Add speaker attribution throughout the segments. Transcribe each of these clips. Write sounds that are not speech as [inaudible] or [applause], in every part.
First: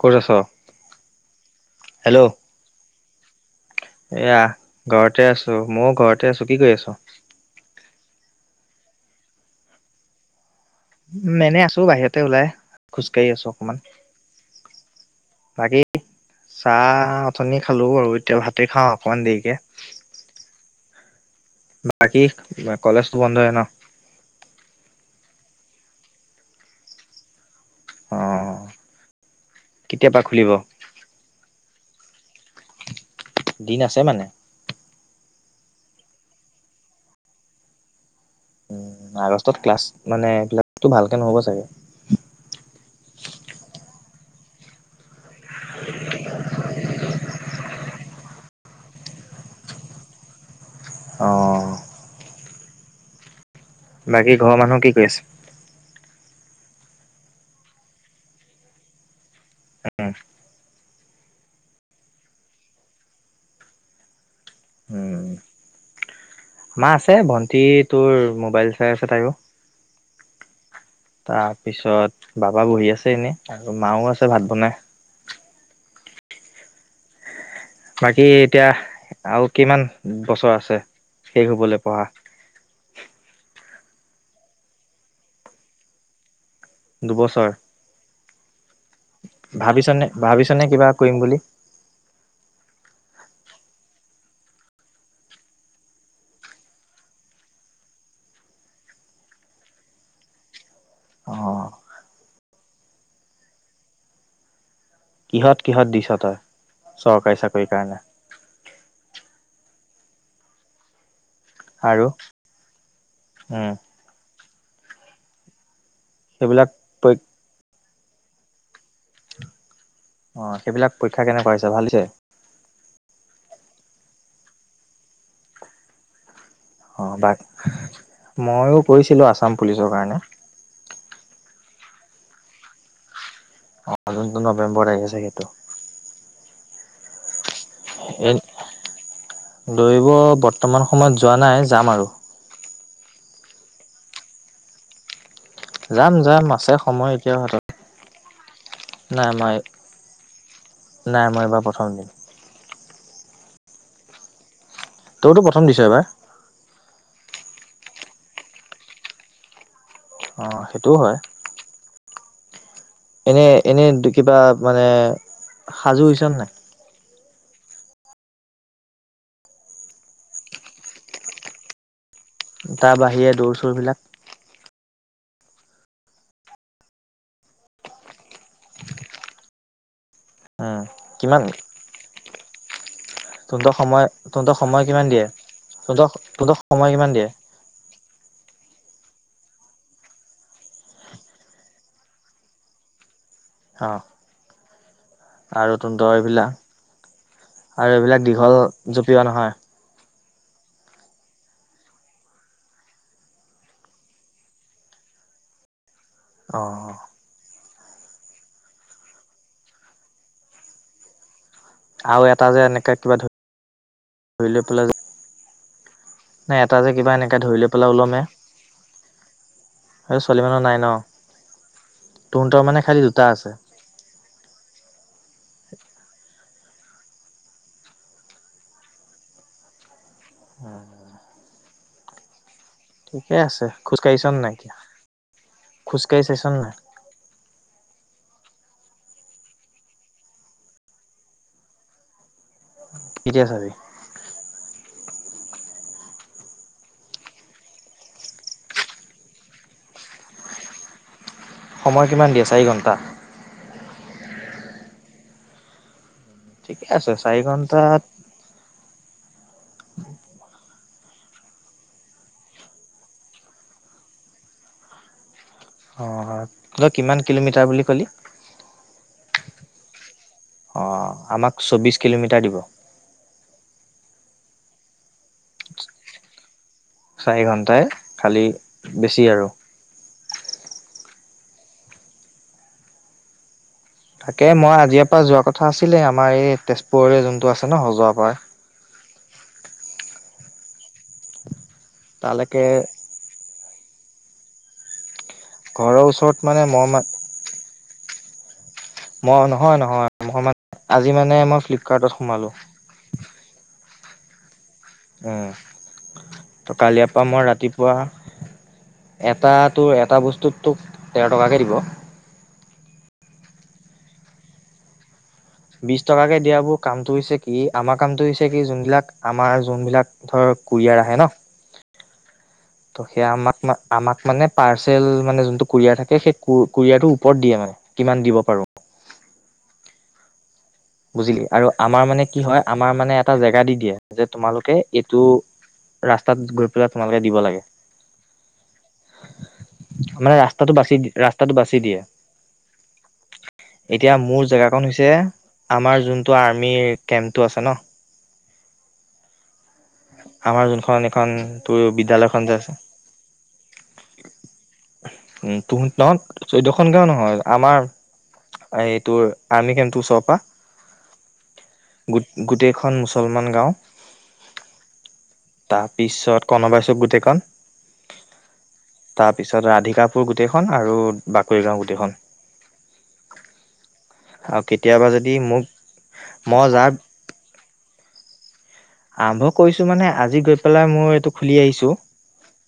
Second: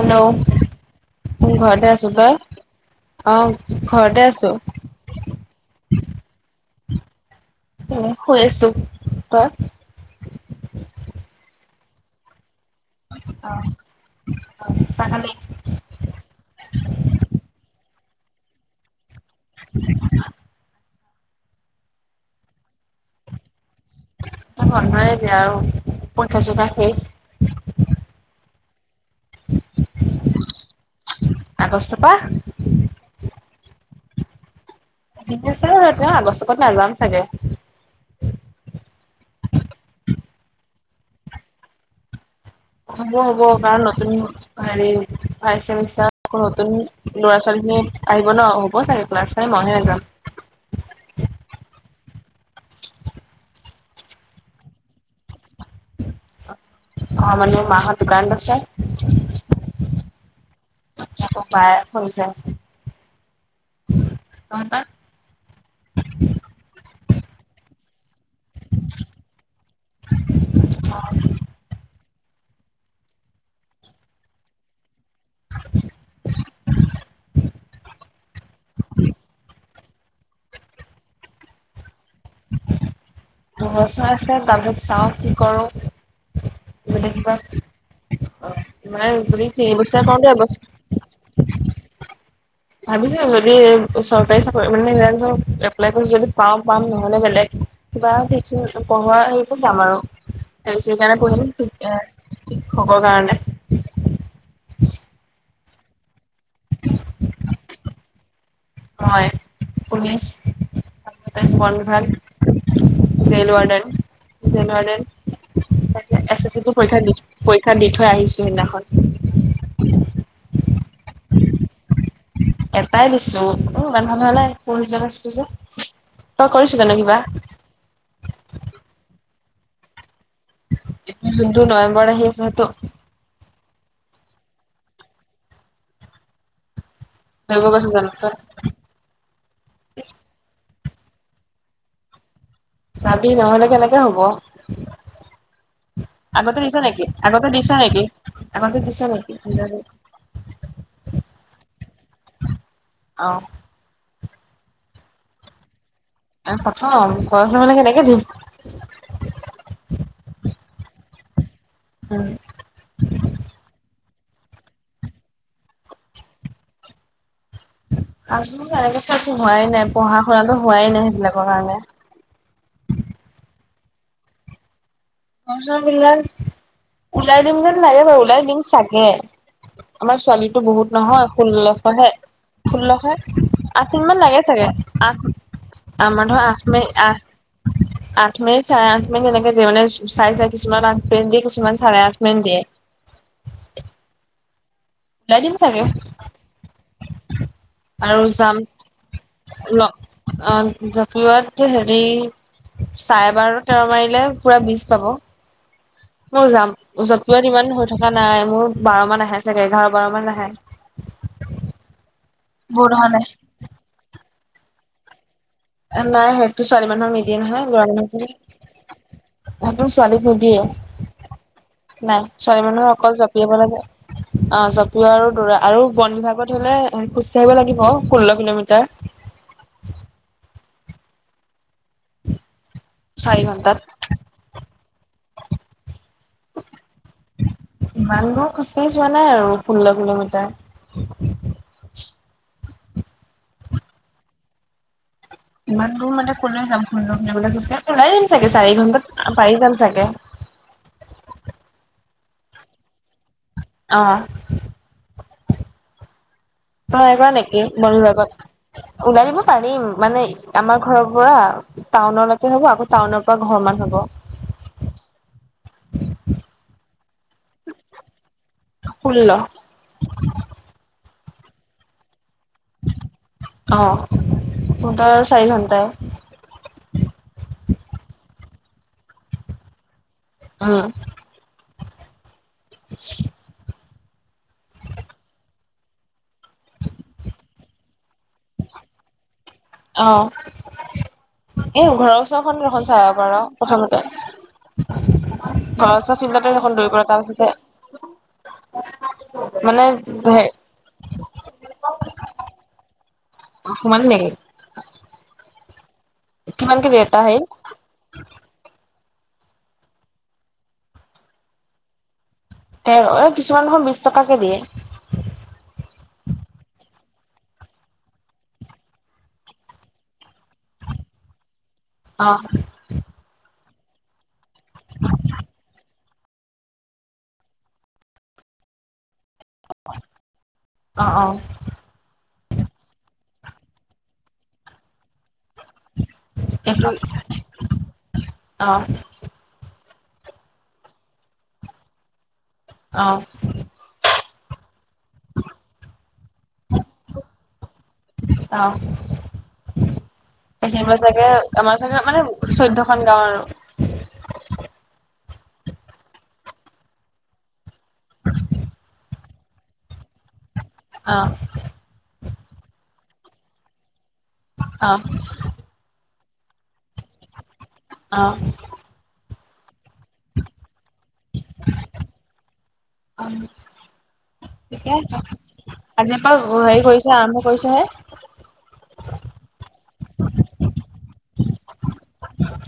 Speaker 1: ক'ত আছ?
Speaker 2: ম ঘৰতে আছো ত
Speaker 1: হেল্ল'।
Speaker 2: ই অ ঘৰতে
Speaker 1: এয়া
Speaker 2: আছো
Speaker 1: ঘৰতে আছো ময়ও ঘৰতে আছো কি কৰি আছ
Speaker 2: উ হৈ আছো তাত
Speaker 1: উ এনেই আছো বাহিৰতে ওলাই খোজকাঢ়ি আছো
Speaker 2: অ
Speaker 1: অকমান
Speaker 2: চাহ খালি
Speaker 1: বাকী চাহ পানি খালো আৰু এতিয়া ভাতে খাওঁ অকমান দেৰিকে বাকী কলেজতো বন্ধ হয় ন
Speaker 2: তাক বন্ধয়ে দিয়া আৰু পৰীক্ষা চৰিক্ষা শেষ
Speaker 1: অ কেতিয়াপা খুলিব
Speaker 2: ৱাহ
Speaker 1: দিন আছে মানে
Speaker 2: আছে তেওঁ আগষ্টকত নাযাম চাগে
Speaker 1: উ আগষ্টত ক্লাছ মানে ক্লাছটো ভালকে নহ'ব চাগে!
Speaker 2: হ'ব হ'ব কাৰণ নতুন হেৰি ভাই চেমিষ্টাৰ নতুন ল'ৰা-ছোৱালী। আহিব ন হ'ব চাগে ক্লাছ মইহে নাযাও।
Speaker 1: অ বাকী ঘৰৰ মানুহ কি কৰি আছে
Speaker 2: অ মানো মাহৰ দোকান আছে
Speaker 1: উম
Speaker 2: একো পায় খছে আছে। তহতৰ
Speaker 1: উম। মা আছে ভন্টি তোৰ মোবাইল চাই আছে তায়ো।
Speaker 2: [unintelligible]
Speaker 1: তাৰপিছত বাবা বহি আছে এনেই আৰু মাও আছে ভাত বনাই
Speaker 2: [unintelligible]
Speaker 1: বাকী এতিয়া আৰু কিমান বছৰ আছে শেই হুবলৈ পঢ়া
Speaker 2: দুবছৰ আছে তাছত চাওঁ কি কৰো যদি কিবা
Speaker 1: দুবছৰ
Speaker 2: অ' তুমি সেই বস্তা
Speaker 1: ভাবিছনে
Speaker 2: পাওঁতে এবছৰ
Speaker 1: ভাবিছনে কিবা কৰিম বুলি?
Speaker 2: ভাবিছো যদি চৰকাৰী চাকৰি মানে এপ্লাই কৰি যদি পাওঁ পাম নহলে বেলেগ কিবা [unintelligible] [unintelligible] শিক
Speaker 1: অ
Speaker 2: হ'ব কাৰণে
Speaker 1: কিহত, কিহত দিছ তই চৰকাৰী চাকৰি কাৰণে
Speaker 2: হয় পুলিচ বনঘাট
Speaker 1: আৰু
Speaker 2: জেল
Speaker 1: উম
Speaker 2: ৱাৰ্ডেন জেল ৱাৰ্ডন এছে ছি পৰী পৰীক্ষা দি থৈ আহিছো সিদিনাখন
Speaker 1: অ সেইবিলাক পৰীক্ষা কেনেকুৱা হৈছে ভাল হৈছে
Speaker 2: এটাই দিছো অ বন্ধা নহলোই পঢ় যোৱা চ পু যে তই কৰিছ জানো
Speaker 1: অঁ
Speaker 2: কিবা
Speaker 1: বাক ময়ো কৈছিলোঁ আসাম পুলিচৰ কাৰণে
Speaker 2: এ যোনটো নৱেম্বৰ আহি আছে হেতু
Speaker 1: অন্তো নৱেম্বৰ আহে ছাগে ইতো
Speaker 2: ধৰিব গৈছ জানো তই
Speaker 1: দৈব বৰ্তমান সময়ত যোৱা নাই যাম আৰু
Speaker 2: যাবি নহলে কেনেকে হ'ব।
Speaker 1: যাম যাম
Speaker 2: আগতে
Speaker 1: আছে
Speaker 2: দিছ নেকি,
Speaker 1: সময় এতিয়াও
Speaker 2: আগতে
Speaker 1: হাতত।
Speaker 2: দিছ নেকি, আগতে দিছ
Speaker 1: নাই
Speaker 2: নেকি?
Speaker 1: মই নাই, মই এইবাৰ প্ৰথম দিম।
Speaker 2: অ
Speaker 1: তইও টো, প্ৰথম দিছ' এবাৰ?
Speaker 2: এয়া প্ৰথম, কৰৰ নহ'লে সেনেকে দি।
Speaker 1: অহ' সেইটোও হয়।
Speaker 2: [unintelligible]
Speaker 1: এনে, এনে কিবা মানে সাজু হৈছনে নাই?
Speaker 2: আছোঁ তেনেকে চ হোৱাই নাই পঢ়া শুনা হোৱাই নাই সেইবিলাকৰ কাৰণে।
Speaker 1: তাৰ বাহিৰে, দৌৰ চৌৰ বিলাক?
Speaker 2: ঘৰ চৰ পিলাক ওলাই দিম যেন লাগে বাৰু, ওলাই দিম চাগে? আমাৰ ছোৱালী। তো
Speaker 1: উম
Speaker 2: বহুত নহয়,
Speaker 1: কিমান
Speaker 2: ষোল্লশহে-ষোল্লশ।
Speaker 1: তহঁতৰ
Speaker 2: আঠ
Speaker 1: সময়
Speaker 2: মিনিট মান লাগে
Speaker 1: তহঁতৰ
Speaker 2: চাগে,
Speaker 1: সময় কিমান
Speaker 2: আঠ
Speaker 1: দিয়ে তহঁতৰ
Speaker 2: আমাৰ ধৰ
Speaker 1: তহঁতৰ
Speaker 2: আঠ
Speaker 1: সময় কিমান দিয়ে
Speaker 2: মি-আঠ। আঠ মে' চ কি তেনেকে দিয়ে মানে চাই-চাই কিছুমান আঠ মেন দিয়ে কিছুমান চাৰে আঠ মেন দিয়ে।
Speaker 1: অ',
Speaker 2: ওলাই দিম
Speaker 1: আৰু
Speaker 2: চাগে
Speaker 1: তুহন্তৰ এইবিলাক? আৰু
Speaker 2: আৰু
Speaker 1: এইবিলাক, দীঘল জপিওৱা নহয়।
Speaker 2: অহ' জাকিততো হেৰি। চাৰে বাৰ তেৰ মাৰিলে পুৰা বিশ পাব।
Speaker 1: [unintelligible]
Speaker 2: মোৰ যাম, যত পোৱাত ইমান হৈ থকা নাই। মোৰ বাৰ মান আহে চাগে, এঘাৰ। বাৰমান নাহে।
Speaker 1: আৰু এটা যে এনেকে কিবা, ধ-ধৰি লৈ পেলাই যে?
Speaker 2: নাই সেইতটো
Speaker 1: এটা
Speaker 2: ছোৱালী
Speaker 1: যে
Speaker 2: মানুহ
Speaker 1: কিবা
Speaker 2: মদিয়ে
Speaker 1: এনেকে ধৰি
Speaker 2: নহয়
Speaker 1: লৈ
Speaker 2: লৰা
Speaker 1: পেলাই ওলমে
Speaker 2: ম এইটো
Speaker 1: সেই
Speaker 2: ছোৱালীকো
Speaker 1: ছোৱালী মানুহৰ নাই ন
Speaker 2: দিয়ে। নাই
Speaker 1: তহঁতৰ
Speaker 2: ছোৱালী
Speaker 1: মানে
Speaker 2: মানুহে
Speaker 1: খালি
Speaker 2: অকল
Speaker 1: দুটা আছে
Speaker 2: জপিয়াব লাগে অ', জঁপিও আৰু দৌৰা। আৰু বন বিভাগত হ'লে, খোজকাঢ়িব লাগিব ষোল্ল কিলোমিটাৰ।
Speaker 1: উম'।
Speaker 2: [unintelligible]
Speaker 1: ঠিকে
Speaker 2: চাৰি
Speaker 1: আছে,
Speaker 2: ঘন্টাত
Speaker 1: খোজ কাঢ়িছ নে নাই? খোজকাঢ়িছে চ'ল না।
Speaker 2: ইমান দূৰ খোজকাঢ়ি যোৱা নাই আৰু, ষোল্ল কিলোমিটাৰ।
Speaker 1: এতিয়া, ছাবি।
Speaker 2: ইমান দূৰ মানে, কলৈ যাম। [unintelligible] কে ওলাই আহিম চাগে, চাৰি ঘণ্টাত পাৰি যাম চাগে?
Speaker 1: [unintelligible] সময় কিমান দিয়ে, চাৰি ঘণ্টা।
Speaker 2: অহ।
Speaker 1: ঠিকে
Speaker 2: তই
Speaker 1: আছে
Speaker 2: আহিবা
Speaker 1: চাৰি
Speaker 2: নেকি মোৰ
Speaker 1: ঘন্টাত
Speaker 2: লগত ওলব পাৰিম, মানে আমাৰ ঘৰৰ পৰা টাউনলৈকে হ'ব, আকৌ টাউনৰ পৰা ঘৰ মান হ'ব।
Speaker 1: [unintelligible] অ' তই কিমান কিলোমিটাৰ বুলি কলি?
Speaker 2: [unintelligible]
Speaker 1: অ', আমাক চৌবিশ কিলোমিটাৰ দিব।
Speaker 2: অ', [unintelligible] চাৰি ঘণ্টাৱে?
Speaker 1: চাৰি ঘণ্টাই খালী বেছি আৰু।
Speaker 2: উম, [unintelligible]
Speaker 1: তাকে মই আজিৰে পৰা যোৱা কথা আছিলে, আমাৰ এই তেজপুৰৰে যোনটো আছে ন সজোৱা পৰা।
Speaker 2: অ', এ ঘৰৰ ওচৰৰ খন
Speaker 1: তালৈকে
Speaker 2: ৰ চাই আহিব পাৰ, প্ৰথমতে।
Speaker 1: ঘৰৰ
Speaker 2: খৰচৰ
Speaker 1: ওচৰত
Speaker 2: ফিল্ডতে
Speaker 1: মানে
Speaker 2: দেখোন
Speaker 1: মই
Speaker 2: দৌৰি
Speaker 1: ম
Speaker 2: পা তাৰপিছতে।
Speaker 1: মই নহয়
Speaker 2: মানে
Speaker 1: নহয়
Speaker 2: হে
Speaker 1: মই আজি মানে মই ফ্লিপকাৰ্টত সোমালোঁ।
Speaker 2: সোমালি নেকি?
Speaker 1: এহ ত
Speaker 2: কিমানকে দিয়ে এটা
Speaker 1: কালিপা মই
Speaker 2: হেৰিত
Speaker 1: ৰাতিপুৱা এটা তোৰ এটা বস্তুত তোক তেৰ টকাকে দিব।
Speaker 2: তেৰ এ কিছুমান নহ বিশ টকাকে দিয়ে।
Speaker 1: বিশ টকাকে দিয়াবোৰ কামটো হৈছে কি, আমাৰ কামটো হৈছে কি যোনবিলাক আমাৰ যোনবিলাক ধৰ। কুৰিয়াৰ আহে ন'
Speaker 2: অ
Speaker 1: ত' সেয়া আমাৰ। আমাক মানে পাৰ্চেল যোনটো কুৰিয়াৰ থাকে সেই কুৰিয়াৰটোৰ ওপৰত দিয়ে মানে কিমান দিব পাৰো। হয়।
Speaker 2: অ অ
Speaker 1: বুজিলি আৰু আমাৰ মানে কি হয় আমাৰ মানে এটা জেগা দি দিয়ে যে তোমালোকে এইটো। ৰাস্তাত গৈ পেলাই
Speaker 2: এইটো
Speaker 1: তোমালোকে দিব লাগে।
Speaker 2: অ অ
Speaker 1: মানে ৰাস্তাটো বাচি ৰাস্তাটো বাচি দিয়ে এতিয়া মোৰ। এখন হৈছে আমাৰ যোনটো আৰ্মিৰ কেম্পটো আছে ন'
Speaker 2: অ'
Speaker 1: আমাৰ যোনখন
Speaker 2: সেইখিনিপা চাগে
Speaker 1: এইখন তোৰ
Speaker 2: আমাৰ মানে
Speaker 1: বিদ্যালয়খন যে
Speaker 2: চৈধ্যয়খন গাও আৰু।
Speaker 1: উ তুহুন তক। চৈধ্যখন গাও নহয় আমাৰ এইটো আৰ্মি কেম্পটোৰ ওচৰ পা।
Speaker 2: অ
Speaker 1: গো গোটেইখন মুছলমান গাঁও।
Speaker 2: অ
Speaker 1: তাৰপিছত কণবাইছো গোটেইখন।
Speaker 2: অ'
Speaker 1: তাৰপিছত ৰাধিকাপুৰ গোটেইখন আৰু বাকৰিগাঁও গোটেইখন। আৰু
Speaker 2: [inaudible] ঠিকে
Speaker 1: কেতিয়াবা
Speaker 2: আছে
Speaker 1: যদি মোক
Speaker 2: আজিৰ এ পৰা
Speaker 1: মই
Speaker 2: হেৰি
Speaker 1: যাৰ
Speaker 2: কৰিছে আৰম্ভ কৰিছেহে।
Speaker 1: আৰম্ভ কৰিছো মানে, আজি গৈ পেলাই মোৰ এইটো খুলি আহিছো।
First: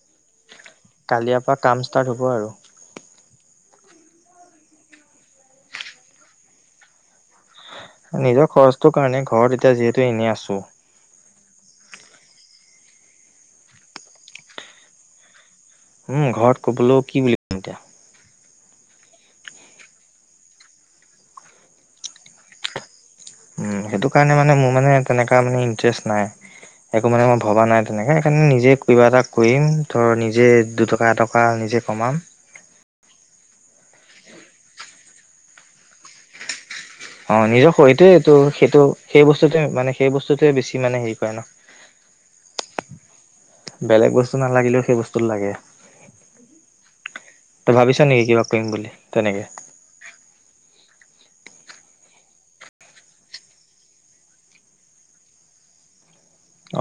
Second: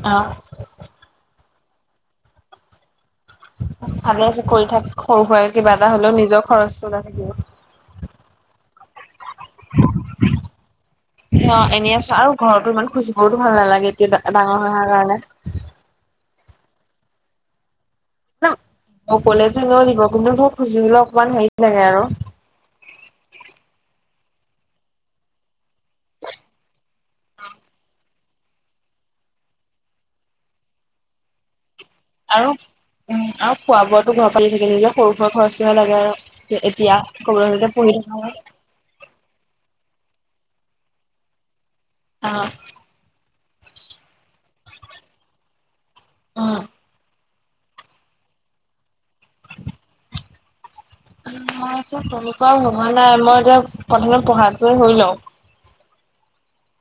Speaker 2: অ
Speaker 1: কালিয়া পা কাম ষ্টাৰ্ট হ'ব আৰু
Speaker 2: ভালে আছে কৰি থাক সৰু সুৰা কিবা এটা হলেও নিজৰ খৰচ নাথাকিব।
Speaker 1: নিজৰ খৰচটোৰ কাৰণে ঘৰত এতিয়া যিহেতু এনে আছো।
Speaker 2: অ এনেই আছো আৰু ঘৰতো ইমান খুজিবও ভাল নালাগে এতিয়া ডাঙৰ হৈ অহাৰ কাৰণে।
Speaker 1: উম ঘৰত ক'বলৈ কি বুলি কম এতিয়া!
Speaker 2: অকলে যে লৈ দিব কোন্তো ধৰ খুজিবলে অকমান হেৰি লাগে আৰু।
Speaker 1: [inaudible] সেইটো কাৰণে মানে মোৰ মানে তেনেকা মানে ইটাৰেষ্ট নাই। একো মানে মই ভবা নাই তেনেকে সেইকাৰণে নিজে কিবা এটা কৰিম ধৰ নিজে দুটকা এটকা নিজে কমাম
Speaker 2: আৰু উম আৰু খোৱা বোৱাটো ঘৰ পালি থাকে সেইবিলাক সৰু সুৰা খৰচহে লাগে আৰু তে এড
Speaker 1: অ নিজৰ শৰীৰটোৱেটো সেইটো সেই বস্তুটোৱে মানে সেই বস্তুটোৱে বেছি মানে সেই কৰে
Speaker 2: অ
Speaker 1: ন। বেলেগ বস্তু নালাগিলেও সেই বস্তুত লাগে।
Speaker 2: অ।
Speaker 1: তই ভাবিছ নেকি কিবা কৰিম বুলি তেনেকে?
Speaker 2: ম এতিয়া তলপোৱা সোমোৱা নাই মই এতিয়া প্ৰথমতে পঢ়াটোৱে হৈ লওঁ।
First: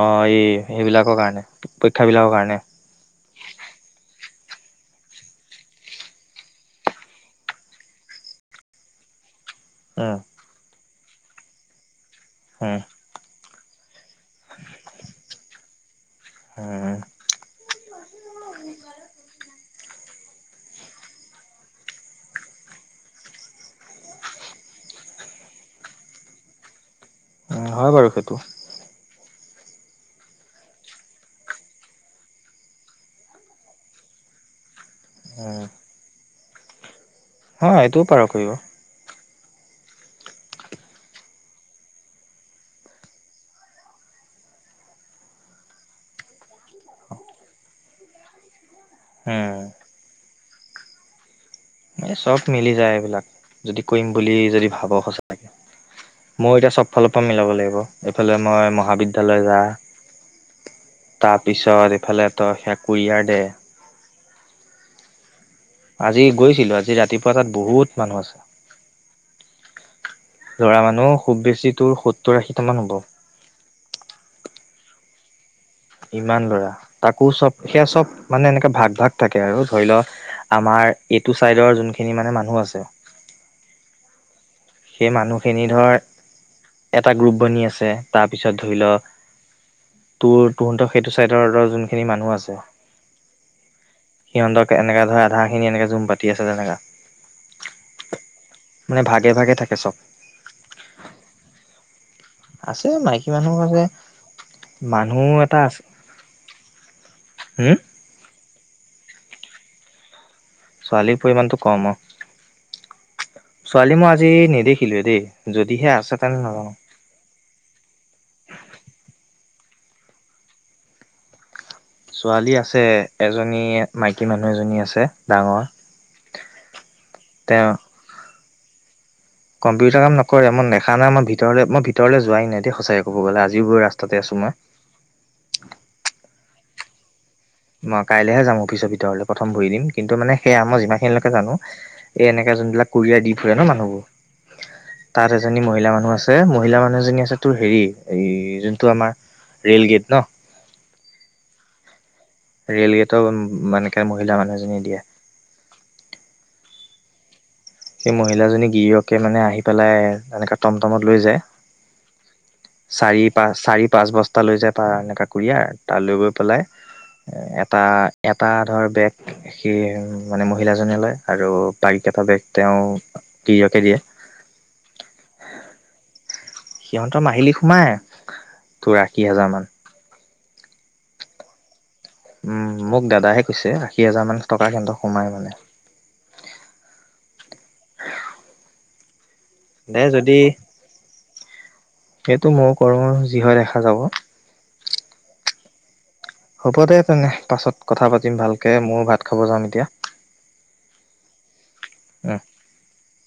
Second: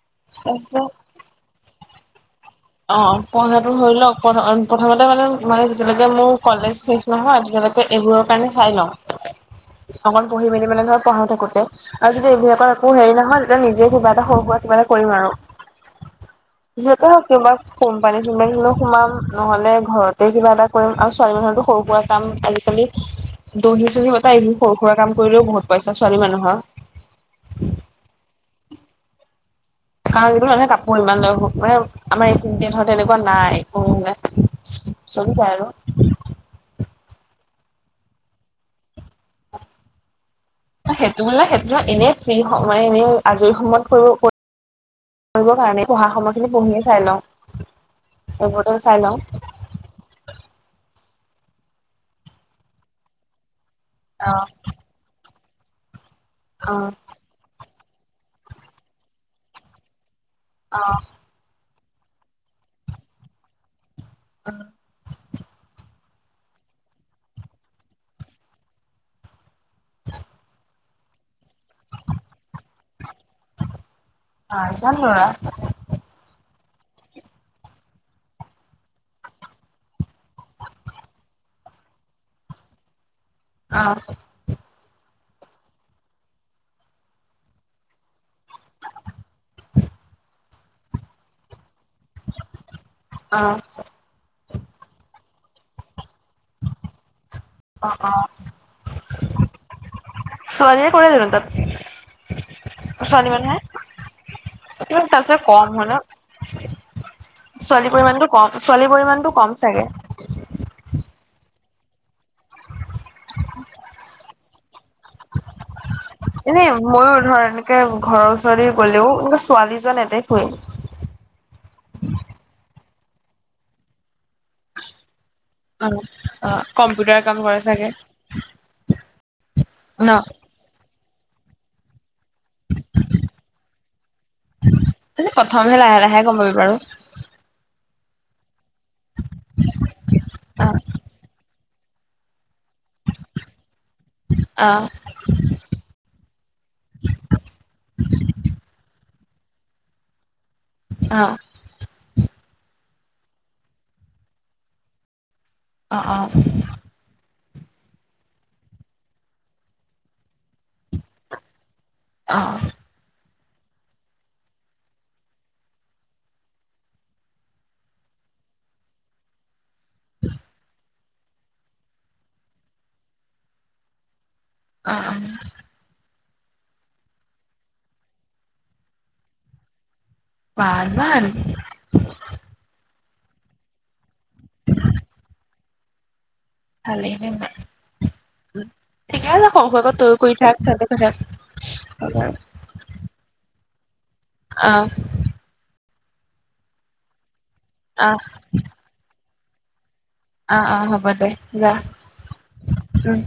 Speaker 1: অ এই
Speaker 2: তাৰপিছত
Speaker 1: সেইবিলাকৰ কাৰণে পৰীক্ষাবিলাকৰ কাৰণে।
Speaker 2: অ পঢ়াটো হৈ লওক প্ৰথমতে মানে মানে যেতিয়ালৈকে মোৰ কলেজ শেষ নহয় তেতিয়া ঘতে এইবোৰৰ কাৰণে চাই লওঁ।
Speaker 1: উম
Speaker 2: অকণ পঢ়ি মেলি মানে ধৰ পঢ়ায় থাকোতে আৰু যদি এইবিলাকৰ
Speaker 1: উম
Speaker 2: একো হেৰি নহয় তেতিয়া নিজে কিবা সৰু সোৱা কিবা এটা কৰিম আৰু। যিহেতু কিবা
Speaker 1: [unintelligible]
Speaker 2: কোম্পানী চোম্পানী হলোঁ সোমাম নহ'লে ঘৰতে কিবা এটা কৰিম আৰু ছোৱালী মানুহৰটো সৰু সুৰা কাম আ জিকালি দহি চহি বতা এইবোৰ সৰু সুৰা কাম কৰিলেও বহুত পাইছা ছোৱালী মানুহৰ
Speaker 1: অ হয় বাৰু সেইটো।
Speaker 2: কাৰণ যিটোল মানুহে কাপোৰ ইমান লয় হু মানে আমাৰ এইখিনিতে ধৰ তেনেকুৱা নাই একো চলিযায়
Speaker 1: উম
Speaker 2: আৰু।
Speaker 1: হয় এইটোও পাৰ কৰিব।
Speaker 2: সেইটো হ'লে সেইটো এনে ফ্ৰী মানে এনে আজৰি সময়ত কৰিব প কাৰণে পঢ়া সময়খিনি পঢ়িয়ে চাই লওঁ এইবোৰ [unintelligible] চাই লওঁ।
Speaker 1: উম এই চব মিলি যায় এইবিলাক যদি কৰিম
Speaker 2: অ
Speaker 1: বুলি যদি ভাব সচাকে। মোৰ এতিয়া
Speaker 2: অ
Speaker 1: চব ফালৰ পৰা মিলাব লাগিব এইফালে মই মহাবিদ্যালয় যা।
Speaker 2: অ',
Speaker 1: তাৰপিছত এইফালে তই সে কুুৰিয়াৰ দে।
Speaker 2: অ'।
Speaker 1: আজি গৈছিলো আজি ৰাতিপুৱা তাত বহুত মানুহ আছে।
Speaker 2: [inaudible]
Speaker 1: মানহ খুব বেছি সত্তৰ আশীটা মান হ'ব।
Speaker 2: ভাল- ভাল ল'ৰা।
Speaker 1: ইমান ল'ৰা তাকো চব সেয়া চব মানে এনেকে ভাগ ভাগ থাকে আৰু ধৰি ল আমাৰ এইটো চাইডৰ যোনখিনি মানে মানুহ আছে।
Speaker 2: অ', -
Speaker 1: সেই মানুহখিনি ধৰ এটা গ্ৰুপ বনি আছে তাৰপিছত ধৰি ল তোৰ তহতৰ সেইটো চাইডৰ খিনি মানুহ আছে
Speaker 2: অ
Speaker 1: সিহঁতক এনেকা ধৰে আধা সেইখিনি এনেকে জোম পাতি আছে যেনেকা।
Speaker 2: অ'- অ'
Speaker 1: ভাগে ভাগে থাকে চব
Speaker 2: ছোৱালী কৰে জানো তাত।
Speaker 1: আছে
Speaker 2: ছোৱালী
Speaker 1: মাইকী মানুহ
Speaker 2: মানুহে,
Speaker 1: আছে
Speaker 2: কিন্তু
Speaker 1: মানুহ
Speaker 2: তাতছে
Speaker 1: এটা
Speaker 2: কম
Speaker 1: আছে
Speaker 2: হয়নে।
Speaker 1: হম
Speaker 2: ছোৱালীৰ পৰিমানটো কম ছোৱালীৰ পৰিমাণটো কম চাগে।
Speaker 1: [unintelligible] শিলোহে দেই যদিহে আছে তেনতে নাজানো।
Speaker 2: দে ঘৰৰ ওচৰৰে গ'লেও এনে ছোৱালী যোৱা নেদেখোৱে।
Speaker 1: ছোৱালী আছে এজনী মাইকী মানুহ এজনী আছে। ডাঙৰ
Speaker 2: অ'-অ' কম্পিউটাৰৰ কাম কৰে
Speaker 1: তেওঁ
Speaker 2: চাগে।
Speaker 1: কম্পিউটাৰ
Speaker 2: ন
Speaker 1: কাম নকৰে মই নেখা নাই মই ভিতৰলে মই ভিতৰলৈ যোৱাই নাই দেই সঁচাকে ক'ব গ'লে আজিও বোৰ ৰাস্তাতে আছো
Speaker 2: আজি
Speaker 1: মই।
Speaker 2: প্ৰথমহে লাহে লাহে গম পাবি বাৰু
Speaker 1: অ', কাইলেহে যাম অফিচৰ ভিতৰলৈ প্ৰথম ভৰি দিম কিন্তু মানে সেয়া মই যিমানখিনিলৈকে জানো এ এনে এতিয়া যোনবিলাক কোৰিয়াৰ দি ফুৰে ন
Speaker 2: অ
Speaker 1: মানুহবোৰ। তাত এজনী মহিলা মানুহ আছে, মহিলা মানুহ এজনী আছে তোৰ হেৰি এই যোনটো আমাৰ ৰেলগেট ন।
Speaker 2: অ'।
Speaker 1: ৰেল গেটটো মানেকে মহিলা মানুহজনী দিয়ে।
Speaker 2: অ'- অ'।
Speaker 1: সেই মহিলাজনী গিৰিয়কে মানে আহি পেলাই এনেকে টমটমত লৈ যায়।
Speaker 2: অ'।
Speaker 1: চাৰি চাৰি পাঁচ বস্তা লৈ যায় পাৰানে কুৰি আৰ তালৈ গৈ পেলাই এটা এটা ধৰ বেগ সি মানে মহিলাজনে লয় আৰু বাৰি এটা বেগ তেওঁ [unintelligible] কে দিয়ে।
Speaker 2: অ'- অ'।
Speaker 1: সিহঁতৰ মাহিলী সোমাই তোৰ আশী হাজাৰ মান।
Speaker 2: বা' ইমান?
Speaker 1: উম মোক দাদাহে কৈছে আশী হাজাৰ মান টকা সিহঁতৰ সোমাই মানে।
Speaker 2: ভালেই ঠিকে আছে সৰু সোৰাকে
Speaker 1: দে
Speaker 2: তয়ো
Speaker 1: যদি
Speaker 2: কৰি থাক [unintelligible] থাক
Speaker 1: সেইটো মওঁ কৰো যি হয় দেখা যাব।
Speaker 2: অ'।
Speaker 1: হ'ব দে তেনে পাছত কথা
Speaker 2: অ
Speaker 1: পাতিম ভালকে মোৰ ভাত খাব যাম এতিয়া।
Speaker 2: অহ-অহ, হ'ব দে যা
Speaker 1: উম
Speaker 2: উম,